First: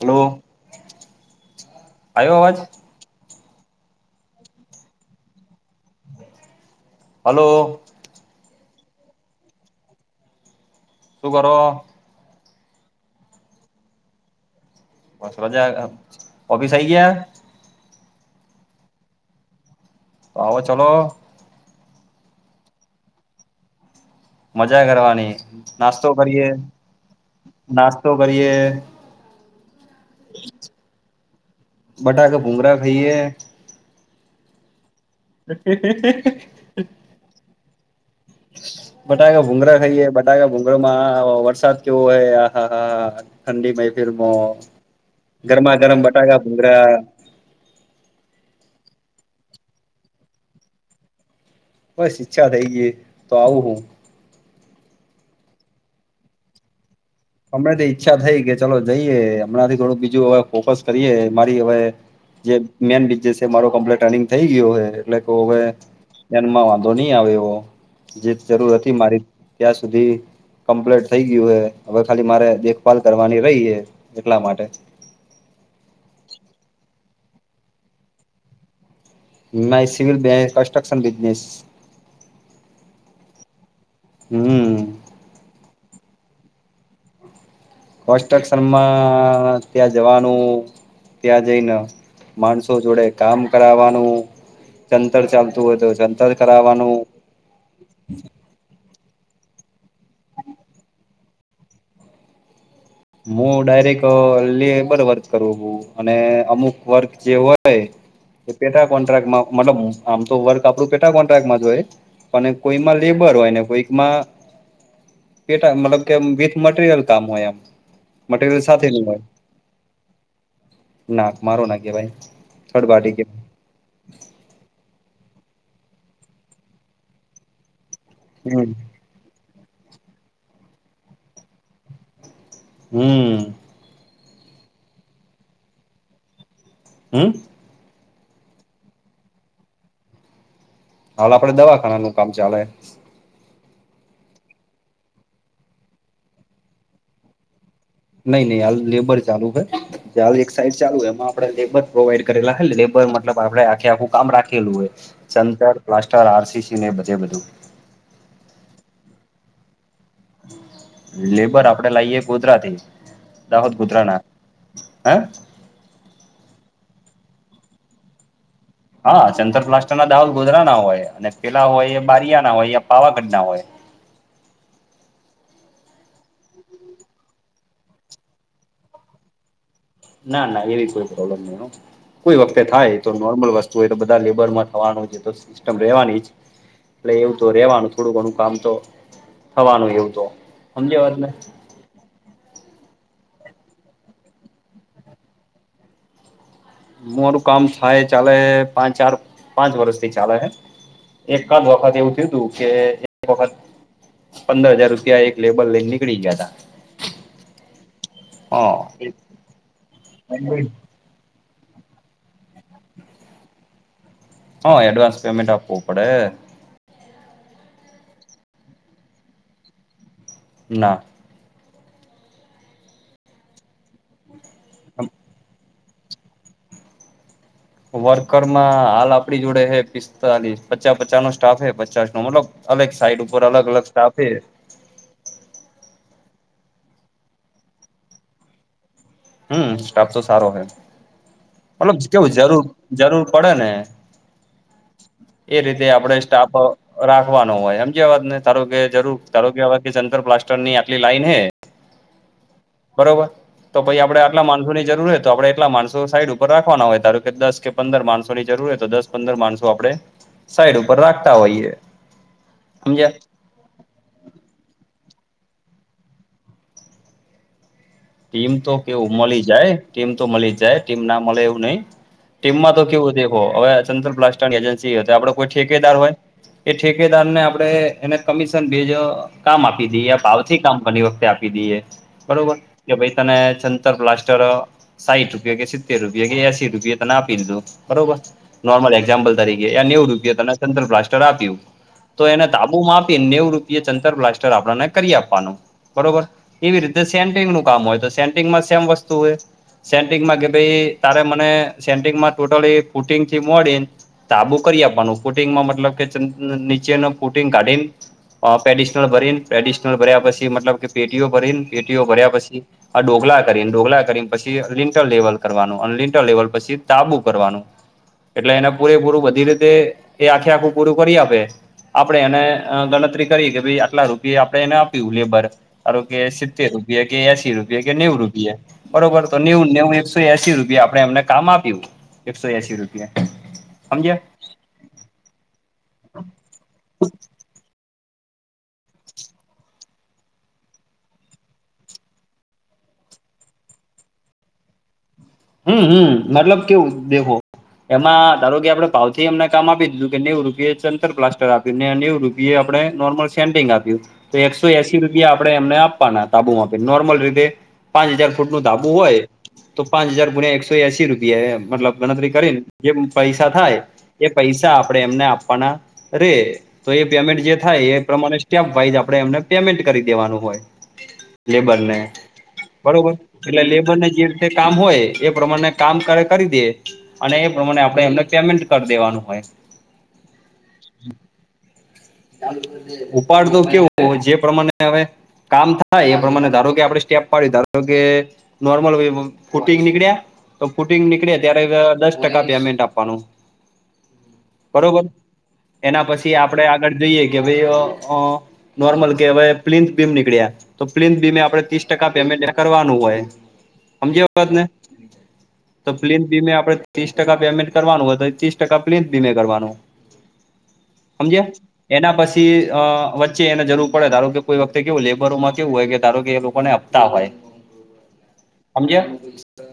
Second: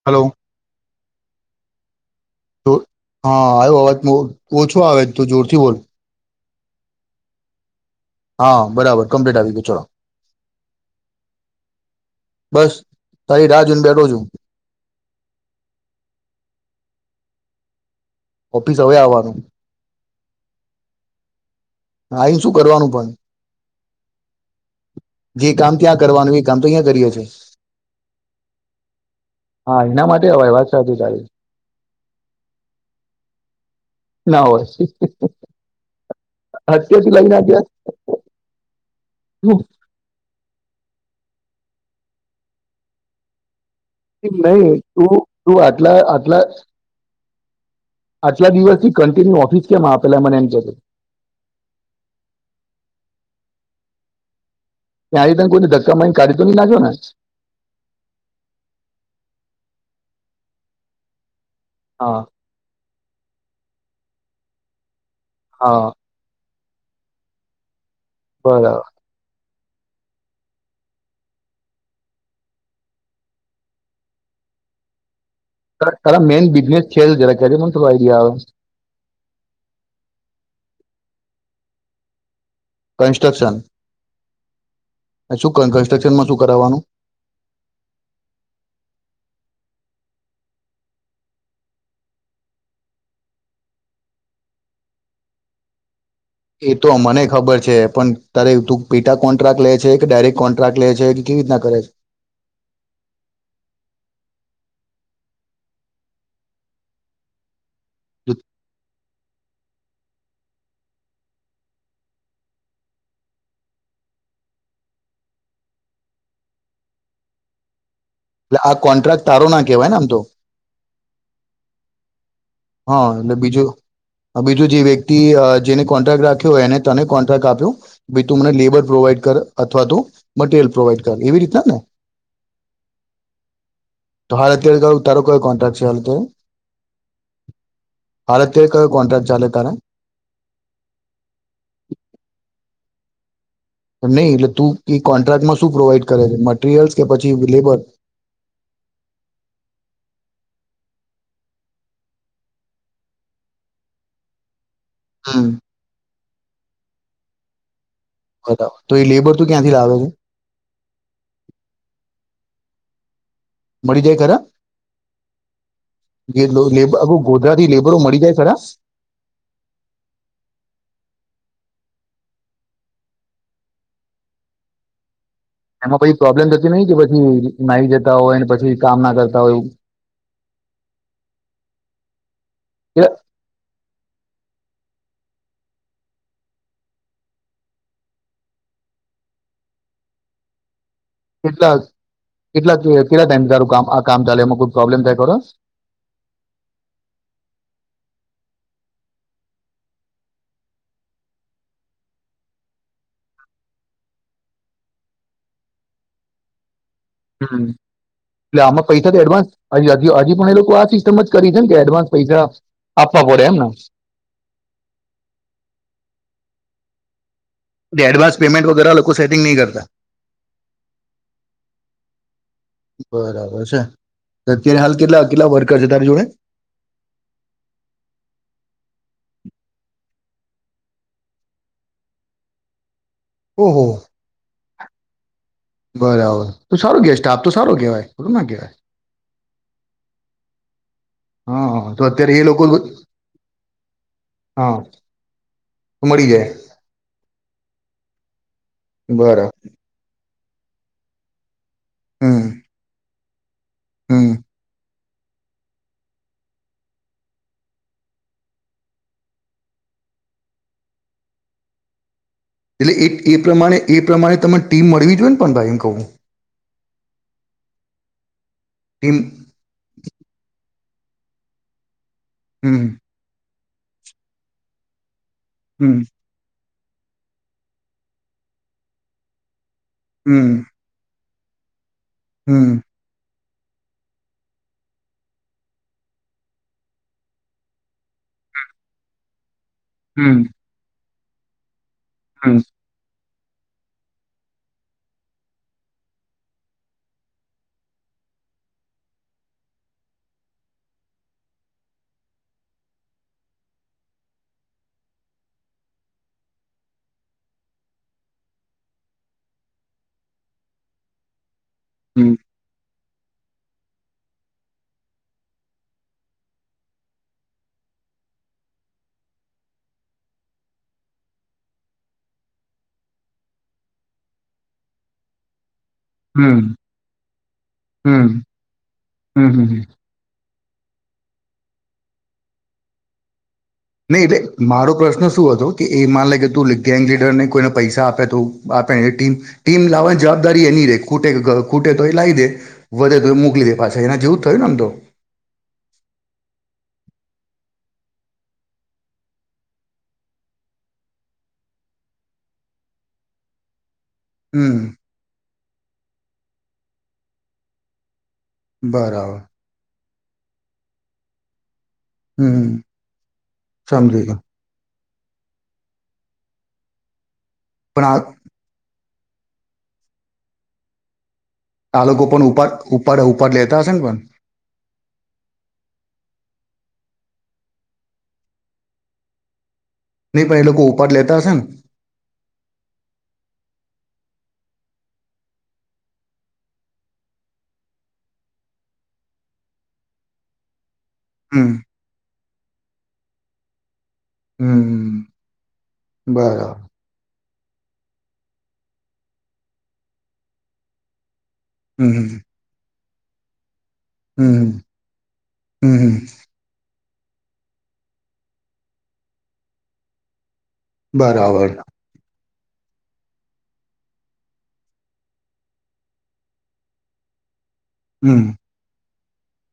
Hello આયો અવાજ તો હા આયો અવાજ ઓછો આવે તું જોરથી બોલ હલો હા બરાબર કમ્પ્લીટ આવી ગયુ ચલો શું કરો બસ તારી રાહ જોઈને બેઠો છું બસ મજા ઓફીસ આઈ ગયા ઓફિસ હવે આવાનું પાવા ચલો આઈ શું કરવાનું પણ મજા કરવાની જે કામ ત્યાં નાસ્તો કરવાનું એ કરીએ કામ તો અહીંયા કરીએ છીએ નાસ્તો કરીએ હા એના માટે [unintelligible] વાત સાચી તારી બટાકા ભુંગરા ખઈએ ના હોય. [inaudible] હત્યાથી લઈને આપ્યા? બટાકા ભુંઘરા ખઈએ ભુંગરા માં વરસાદ કેવો હોય આ હા હા હા ઠંડી માં નહી તું તું ગરમા આટલા ગરમ બટાકા ભૂઘરા. આજલા દિવસ થી કન્ટિન્યુ ઓફિસ કેમ આ પેલા મને એમ કેજે બસ ઈચ્છા થઈ ગઈ તો આવું હું. ત્યાંથી તને કોઈને ધક્કા મારીને કાઢી તો ની નાખ્યોને? અમને થી ઈચ્છા થઈ કે ચલો જઈએ હમણાંથી થોડું બીજું હવે ફોકસ કરીએ મારી હવે- હા - જે મેન બીજેસે મારો કમ્પલેટ રનિંગ થઈ ગયો એટલે હવે- હા - ધ્યાનમાં વાંધો ની આવે જે જરૂર બરાબર હતી મારી ત્યાં સુધી કમ્પ્લેટ થઈ ગયું હે. હવે ખાલી મારે દેખભાલ કરવાની રહી હે એટલા માટે તારા મેન બિઝનેસ છે જરાક કેજે મને આઈડિયા આવે. ના સિવિલ કન્સ્ટ્રક્શન બિઝનેસ. કન્સ્ટ્રક્શન? હમ. શું કન્સ્ટ્રક્શનમાં શું કરાવાનું. કોસ્ટશનમાં ત્યાં જવાનું ત્યાં જઈને માણસો જોડે કામ કરાવાનું અંતર ચાલતું હોય તો ચં એ તો મને ખબર છે પણ તારે તું પેટા કોન્ટ્રાક્ટ લેય છે કે ડાયરેક્ટ કોન્ટ્રાક લેય છે કેવી રીતના કરે છે. હું ડાયરેક્ટ લેબર વર્ક કરવું હું અને અમુક વર્ક જે હોય- - હોય તે પેટા કોન્ટ્રાક્ટ મા મતલબ આમ તો વર્ક આપડું પેટા કોન્ટ્રાક્ટમાં જ હોય પણ કોઈમાં લેબર હોય ને કોઈકમાં- - કેટા મતલબ કે વિથ મટીરિયલ કામ હોય એમ. એલે મટીરિયલ આ સાથે ન હોય કોન્ટ્રાક્ટ તારો ના કેવાયને આમ તો? ના મારો ના કેવાય થર્ડ હા પાર્ટી એટલે કેવાય બીજું? બીજું જે વ્યક્તિ જેને કોન્ટ્રાક્ટ રાખ્યો એને તને કોન્ટ્રાક્ટ આપ્યો? ભી તું મને હમ લેબર પ્રોવાઈડ કર અથવા તો મટીરિયલ પ્રોવાઈડ કરે એવી રીતના ને? હમ્મ તો હાલ અત્યારે તો કોઈ કોન્ટ્રાક્ટ છે હાલ તો હમ્મ અરે તે કયો કોન્ટ્રાક્ટ ચાલે તારા? હાલ આપડે દવાખાના નું કામ ચાલે. નહીં એટલે તું એ કોન્ટ્રાક્ટમાં શું પ્રોવાઈડ કરે છે મટરિયલ્સ કે પછી લેબર? નહી નહી હાલ લેબર ચાલુ છે. એક સાઈડ ચાલુ હોય એમાં આપડે લેબર પ્રોવાઈડ કરેલા હલે લેબર મતલબ આપડે આખે આખું કામ રાખેલું હોય હમ ર પ્લાસ્ટર આરસીસી ને બધે બધું. બરાબર તો એ લેબર તો ક્યાંથી લાવે તુ લેબર આપડે લાઈએ ગોધરાથી. દાહોદ મળી ગોધરાના જાય ખરા? હે ગોધરાથી લેબરો મળી જાય ખરા? હા ચંતર પ્લાસ્ટર ના દઉલ ગોધરા ના હોય અને પેલા હોય એ બારીયા ના હોય પાવાગઢ ના હોય. એમાં કોઈ પ્રોબ્લેમ થતી નહિ કે પછી નાહી જતા હોય પછી કામ ના કરતા હોય? ના ના એવી કોઈ પ્રોબ્લેમ નઈ કોઈ વખતે થાય એ તો નોરર્મલ વસ્તુ. હોય તો બધા લેબર માં થવાનું છે તો સિસ્ટમ રહેવાની જ એટલે એવું તો રેવાનું થોડું ઘણું કામ તો થવાનું એવું તો સમજ્યા વાત ને કેટલા કેટલા કેટલા ટાઈમ તારું કામ આ કામ ચાલે એમાં કોઈ પ્રોબ્લેમ થાય ખરોશ મારું કામ થાય ચાલે પાંચ ચાર પાંચ વર્ષથી ચાલે એકાદ વખત એવું થયું તું કે એક વખત પંદર હજાર રૂપિયા એક લેબલ લઈ નીકળી ગયા હતા હમ્મ એટલે આમાં પૈસા તો એડવાન્સ હ હ હજી પણ એ લોકો આ સિસ્ટમ જ કરી છેમ કે એડવાન્સ પૈસા આપવા પડે એમને હા એડવાન્સ પેમેન્ટ આપવું પડે એડવાન્સ પેમેન્ટ વગેરે લોકો સેટિંગ ન કરતા ના બરાબર છે તે હાલ કેટલા કેટલા વર્ [unintelligible] તારી જોડે વર્કર માં હાલ આપણી જોડે હ પિસ્તાલીસ પચાસ પચાસ નો સ્ટાફ હે પચાસ નો મતલબ અલગ સાઈડ ઉપર અલગ ઓહો અલગ સ્ટાફે બરાબર તો સારું [unintelligible] સારો કેવાય ના કેવાય હમ્મ સ્ટાફ તો સારો હ હા મતલબ તો અત્યારે કેવું એ જરૂર લોકો જરૂર પડે ને હા એ રીતે આપડે મળી જાય સ્ટાફ રાખવાનો હોય એમજ અવાત ને ધારો કે જરૂર બરાબર તારો કેવાત કે જંતર પ્લાસ્ટર ની આટલી લાઈન હે હમ્મ બરોબર તો પી આપે આટલા માણસોની જરૂર હોય તો આપડે એટલા માણસો સાઈડ ઉપર રાખવાના હોય ધારો કે દસ કે પંદર માણસો ની જરૂર હોય તો દસ પંદર માણસો આપડે સાઈડ ઉપર રાખતા હોઈએ એટલે એ સમજ્યા એ પ્રમાણે એ પ્રમાણે તને ટીમ મળવી જોઈએ ને પણ ભાઈ એમ કહું ટીમ તો કેવું ટીમ મળી જાય ટીમ તો મળી જ જાય ટીમ ના મળે એવું નહી ટીમમાં હમ તો કેવું દેખો [unintelligible] આપડ કોઈ ઠકેદાર હમ હોય એ ઠેકેદાર ને આપડે એને કમિશન ભજ કામ આપી દઈ ભાવ હમ થી કામ ઘણી વખતે આપી દઈએ બરોબર હમ કે ભાઈ તને છંતર બ્લાસ્ટર સાહીઠ રૂપિયા કે સિત્તેર રૂપિયા કે એસી રૂપિયા તને આપી લીધું બરોબર નોર્મલ એઝામ્પલ નેઉ રૂપ હમ સર પ્લાસ્ટર આપ્યું તો એને હમ તાબુમાં આપીને નેઉ રૂપ જંતર પ્લાસ્ટ આપને કરી આપવાનું બરોબર એવી રીતે સે કામ હોય તો [unintelligible] માં સેમ વસ્તુ હે. સેન્ટિંગ માં કે ભઈ તારે મને સેન્ટિંગમાં ટોટલી ફૂટિંગથી મોડીન તાબુ કરી આપવાનું, કુટિંગમાં મતલબ કે નીચે નું ફુટિંગ કાઢીન અહ પેડિશનલ ભરીન, પ્રેડિશનલ ભર્યા પછી મતલબ કે પેટીઓ ભરીન, પેટીઓ ભર્યા હમ પછી આ ડોગલા કરીન, ડોગલા કરીને પછી લિંટર લેવલ કરવાનું અન લિંટર લેવલ પછી તાબુ કરવાનું. એટલે એને પૂરેપૂરું બધી રીતે એ આખે આખું પૂરું કરી આપે આપણે એને અહ ગણતરી કરી કે ભઈ આટલા રૂપિયા આપણે એને આપ્યું લેબર. ધારો કે હમ સિત્તેર રૂપીયા, કે એસી રૂપીયા, કે નેવું હમ રૂપીયા, બરોબર? તો હમ નેવું, હમ નેવુંન એક સો એસી રૂપિયા આપડે એમને કામ આપ્યું. એકસો એસી રૂપિયા. સમજ્યા નહીં. મારો પ્રશ્ન શું હતો કે એ માન લાગે તું ગેંગ લીડરને કોઈને પૈસા આપે તો આપે એને ટીમ, ટીમ લાવવાની જવાબદારી એની રે, ખૂટે અહ ખૂટે તો એ લાઈ દે. વધે તો મોકલી દે પાછા, એના જેવું થયુંને આમ તો. હમ્મ-હમ્મ. મતલબ કેવું દેખો એમાં ધારો કે આપડે ભાવથી એમને કામ આપી દીધું કે નેવું રૂપિયા ચ અંતર પ્લાસ્ટર આપે ને નેવું રૂપ એ આપણે નોર્મલ સેન્ટિંગ આપ્યું તો એકસો હમ એસી રૂપિયા આપણે એમને આપવાના તાબુ માટે, નોર્મલ રીતે પાંચ હજાર ફૂટ નું ધાબું હોય, બરાબર તો પાંચ હજાર ગુણ્યા એકસો એસી રૂપિયા એમ. મતલબ ગણતરી કરીને હમ જે પૈસા થાય સમજી એ ગયો પૈસા આપણે એમને આપવાના રહે. તો એ પેમેન્ટ જે થાય એ પણ આ પ્રમાણે જ [unintelligible] વાઈઝ આપડે એમને પેમેન્ટ કરી દેવાનું હોય. લેબર ને. આ લોકો પણ ઉપાડ બરોબર? ઉપાડ ઉપાડ એટલે લેતા હશે ને લેબરને પણ જે રીતે કામ હોય એ પ્રમાણે કામ કરે કરી દીએ, અને એ પ્રમાણે આપણે એમને પેમેન્ટ કરી દેવાનું હોય. નહીં, પહી એ લોકો ઉપાડ લેતા હશે ને? ઉપાડ તો કેવું જે પ્રમાણે હવે કામ થાય એ પ્રમાણે ધારો કે આપણે સ્ટેપ પાડી, ધારો કે નોર્મલ કૂટીંગ નીકળા તો કૂટિંગ નીકળ્યા હમ ત્યારે દસ ટકા પેમેન્ટ આપવાનું. બરોબર. હમ એના પછી આપડે બરાબર આગળ જઈએ કે ભાઈ અહ અહ નોર્મલ કે હવે પ્લિથ બીમ નીકળ્યા, તો પ્લિથ બીમે આપણે તીસ ટકા હમ પેમેન્ટ કરવાનું હોય, હમજ્યો હમ [unintelligible] હમ તો હમ પ્લીમ બીમે આપણે તીસ ટકા પેમેન્ટ કરવાનું, વધે ઈ તીસ ટકા પ્લીમ બીમે કરવાનું. હમજ્યાં? બરાબર એના પછ થી અહ વચ્ચે એને જરૂર પડે, ધારો કે કોઈ વખતે કેવું લેબરોમાં કેવું હોય કે ધારો કે એ લોકોને હપતા હોય. હમ્મ. હમજ્યા?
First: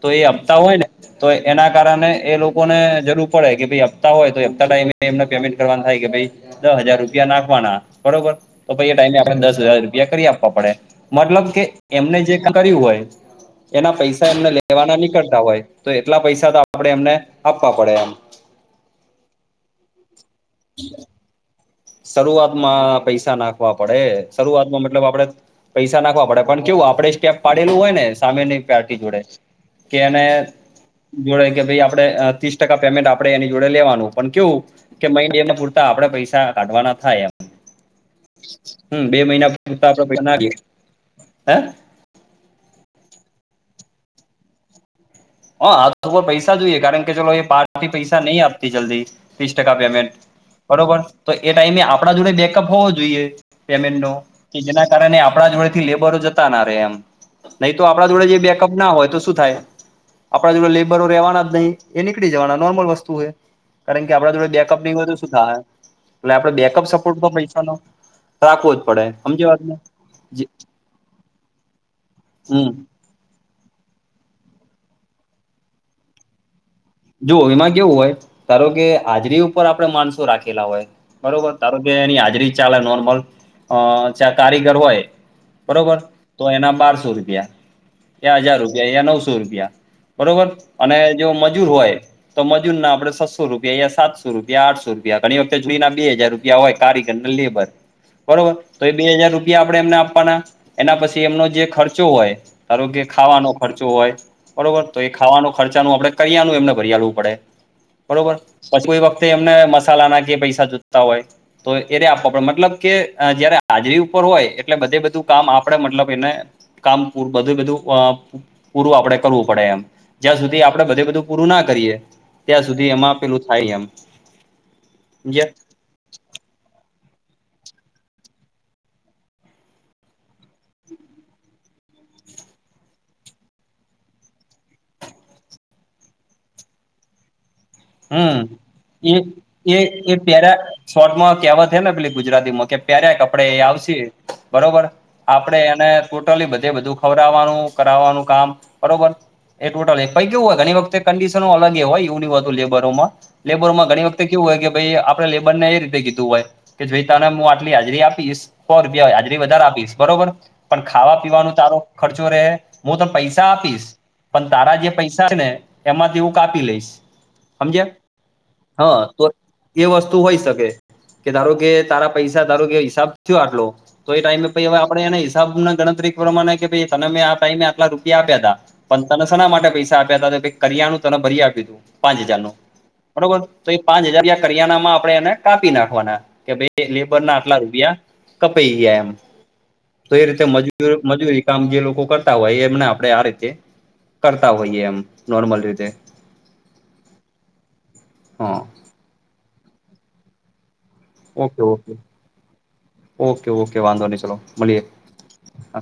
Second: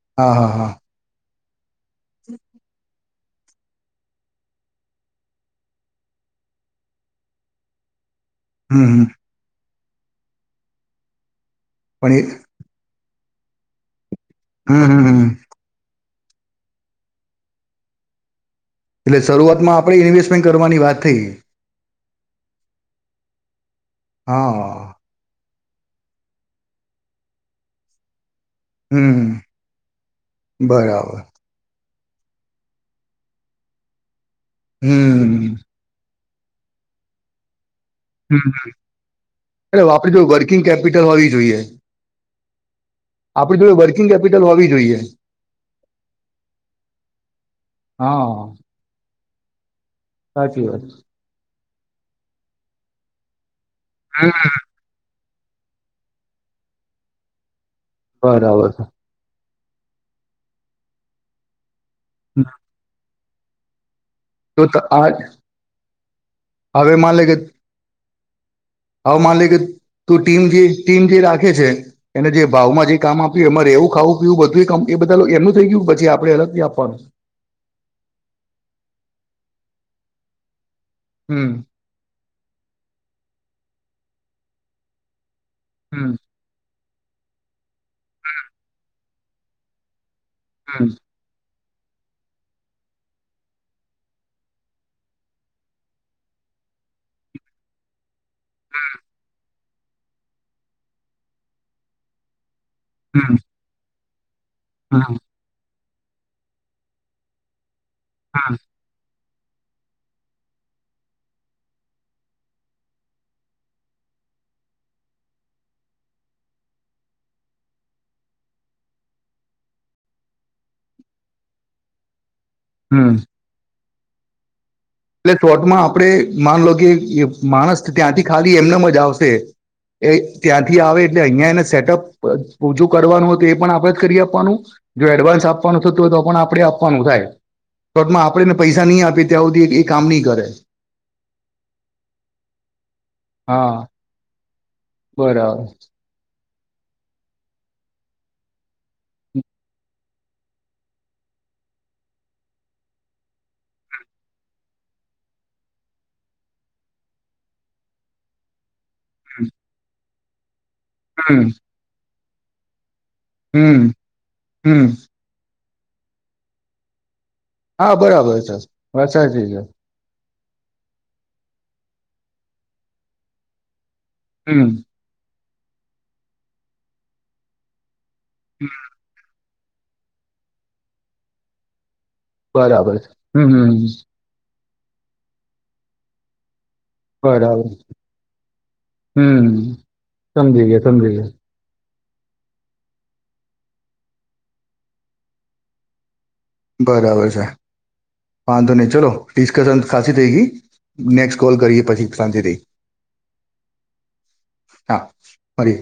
તો એ હપતા હોય ને તો એના કારણે એ લોકોને જરૂર પડે કે ભઈ હપ્તા હોય તો એ હપ્તા ટાઈમે એમને પેમેન્ટ કરવાનું થાય કે ભઈ દહ હજાર રૂપિયા નાખવાના. બરોબર! તો હમ પહી એ હમ ટાઈમે આપણેને દસ હજાર રૂપિયા કરી આપવા પડે. મતલબ કે પણ એમને એ જે કામ કર્યું હોય, એના પૈસા એમને હમ લેવાના હમ હમ નીકળતા હોય તો એ એટલા પૈસા તો આપણેે એમને આપવા પડે એમ. એટલે શરૂઆતમાં આપણે ઇન્વેસ્ટમેન્ટ કરવાની વાત થઈ. શરૂઆત માં પૈસા નાખવા પડે, હા શરૂઆતમાં મતલબ આપડે પૈસા નાખવા પડે, પણ કેવું આપડે સ્ટેપ પાડેલું હોય ને સામેને પાર્ટી જોડે, હમ કે એને બરાબર જોડે કે ભઈ આપ પડે તીસ ટકા પેમેન્ટ આપણે એની જોડે લેવાનું, પણ કેવું કે મહિને એમને હમ પૂરતા આપણે પૈસ સા કાઢવાના થાય એમ. હમ્મ-હમ્મ. હમ બે મહિના પૂરતા એટલે આપડે આપણી જો પૈસા નાખીએ વર્કિંગ કેપિટલ હોવી હે જોઈએ. આપણે જોડે વર્કિંગ કેપિટલ હોવી જોઈએ. હા. હાથમાં પૈસા જોઈએ કારણ કે ચલો એ પાર્ટી પૈસા હા નહીં આપતી જલ્દી, ત્રીસ ટકા પેમેન્ટ સાચી વાત બરોબર? તો એ ટાઈમે આપણા જોડે બેકઅપ હોવો જોઈએ પેમેન્ટ નો, હમ કે જેના કારણે આપણા જોડે થી લેબરો જતા ના રહે એમ. નહીં તો આપણા જોડે જે બરાબર બેકઅપ ના હોય તો શું થાય આપડા જોડ લેબરો રેવાના જ નહી એ નીકળી જવાના નોર્મલ વસ્તુ હે. કારણ કે આપણા જોડે તો બેકઅપ ત નહી આ હો તો શું થાય એટલે આપણે બેકઅપ હવે સપોર્ટ તો પૈસાનો રાખો આવવ માલિક તું ટીમ જે ટીમ જે રાખે છે એને જે હમ ભાવમાં જે કામ આપ તે એમાંરે એવું ખાવું પીવું બધું કામ એ બધા એમનું થઈ ગયું પછી આપડે અલગથી આપવાનું? જો એમાં કેવું હોય તારો કે હાજરી ઉપર આપડણે માણસો રાખેલા હોય હમ બરોબર તારો એની હાજરી ચાલે નોર્મલ અ જયા કારીગર હોય. બરોબર હમ તો એના બારસો રૂપિયા એ હજાર રૂપિયા એ નવસો રૂપિયા. બરોબર હમ અને જો મજૂર હોય. તો મજૂન ના આપણે છ સસો રૂપિયા યા સાતસો રૂપિયા આઠસો રૂપિયા ઘણી વખતે જોડીના બે હજાર રૂપિયા હોય કારીગર ને લેબર બરોબર તો એ બે હાજાર રૂપિયા આપણેે એમને આપવાના એના પછી એમનો જે ખર્ચો હોય. આરોગ્ય હમ ખાવાનો ખર્ચો હોય બરોબર તો એ હમ ખાવાનો ખર્ચા ન આપડે કરિયા નું એમને ભર લેવું પડે બરોબર હમ પછી કોઈ વખતે એમને મસાલા ના કે પૈસા જૂતતા હોય. તો એને આપવા પડે મતલબ કે જયારે હાજરી ઉપર હોય એટલે બધે બધું કામ આપડે મતલબ એને કામ બધું-બધું પૂરું આપડે કરવું પડે એમ જ્યાં સુધી આપડે બધું. તો પૂરું ના કરીએ ત્યાં સુધી એમાં હમ આપેલું થાય એમ એટલે સમજ્યા શોર્ટમાં આપણે માનલો કે માણસ ત્યાંથી ખાલી એમને મ જ આવશે એ ત્યાંથી આવે એટલે અહિયા એને સેટઅપ અ ઓછું કરવાનું હોય તો એ પણ આપણેે જ કરી આપવાનું જો એડવાન્સ આપવાનું થતું હોય તો પણ આપડે આપવાનું થાય. શોટમાં આપડેને હમ પૈસા નહીં એ આપીએ ત્યાં સુધી એ કામ એ નહીં કરે પેરા શોર્ટમાં કહેવત હે ને પેલી ગુજરાતીમાં કે પ્યારે કપડે એ હા આવશે. બરોબર આપડે બરાબર એને ટોટલી બધે બધું ખવડવાનું કરાવવાનું કામ બરોબર એ ટોટલ પઈ કેવું હોય ઘણી વખતે કન્ડીશનનો અલગ હોય એવું લેવુ લેબરમાં લેબરોમાં ઘણી વખતે કેવું હોય કે ભાઈ આપણે લેબર ને એ રીતે કીધું હોય. કે જોઈ તને હું આટલી હાજરી આપીશ સો રૂપિયા હાજરી વધારે આપીશ બરોબર પણ ખાવા હમ પીવાનો તારો ખર્ચો રે હું તન પૈસા હમ આપીશ પણ તારા હમ જે પૈસા થાયને એમાંથી હું કાપી લઈશ હા સમજયા બરાબર છે હા વાત તો સાચી છે એ વસ્તુ તો હોઈ શકે કે ધારો કે તારા પૈસા ધારો કે હિસાબ થયો આટલો તો એ ટાઈમે હમ પહિ આપણે એના હિસાબને ગણતરી પ્રમાણે કે પહિ તને મેં આ ટાઈમે આટલા રૂપિયા આપ્યા તા પણ તને સેના માટે પૈસા આપ્યા હતા કરીયાનું તને ભરી આપ્યું તું પાચ બીજાનું બરાબર છે બરોબર હમ એ પાંચ હજારિયા કરિયાનામાં આપણેે એને કાપી નાખવાના કે ભાઈ તે લેબર ના આટલા બરાબર રૂપિયા કપાઈ ગયા એમ હમ તો એ રીતે સમજી ગયા મજૂર સમજી મજૂરી કામ જે લોકો કરતા હોય એમને આપણે આ રીતે કરતા હોઈએ એમ નોર્મલ રીતે બરાબર છે હા વાંધો નહી ચલો ડિસ્કસન ખાસી થઈ ગઈ. નેક્સ્ટ કોલ ઓકે કરીએ ઓકે પછી શાંતિ થી ઓકે ઓકે વાંધો નહી ચલો મળીએ હા. ફરિ.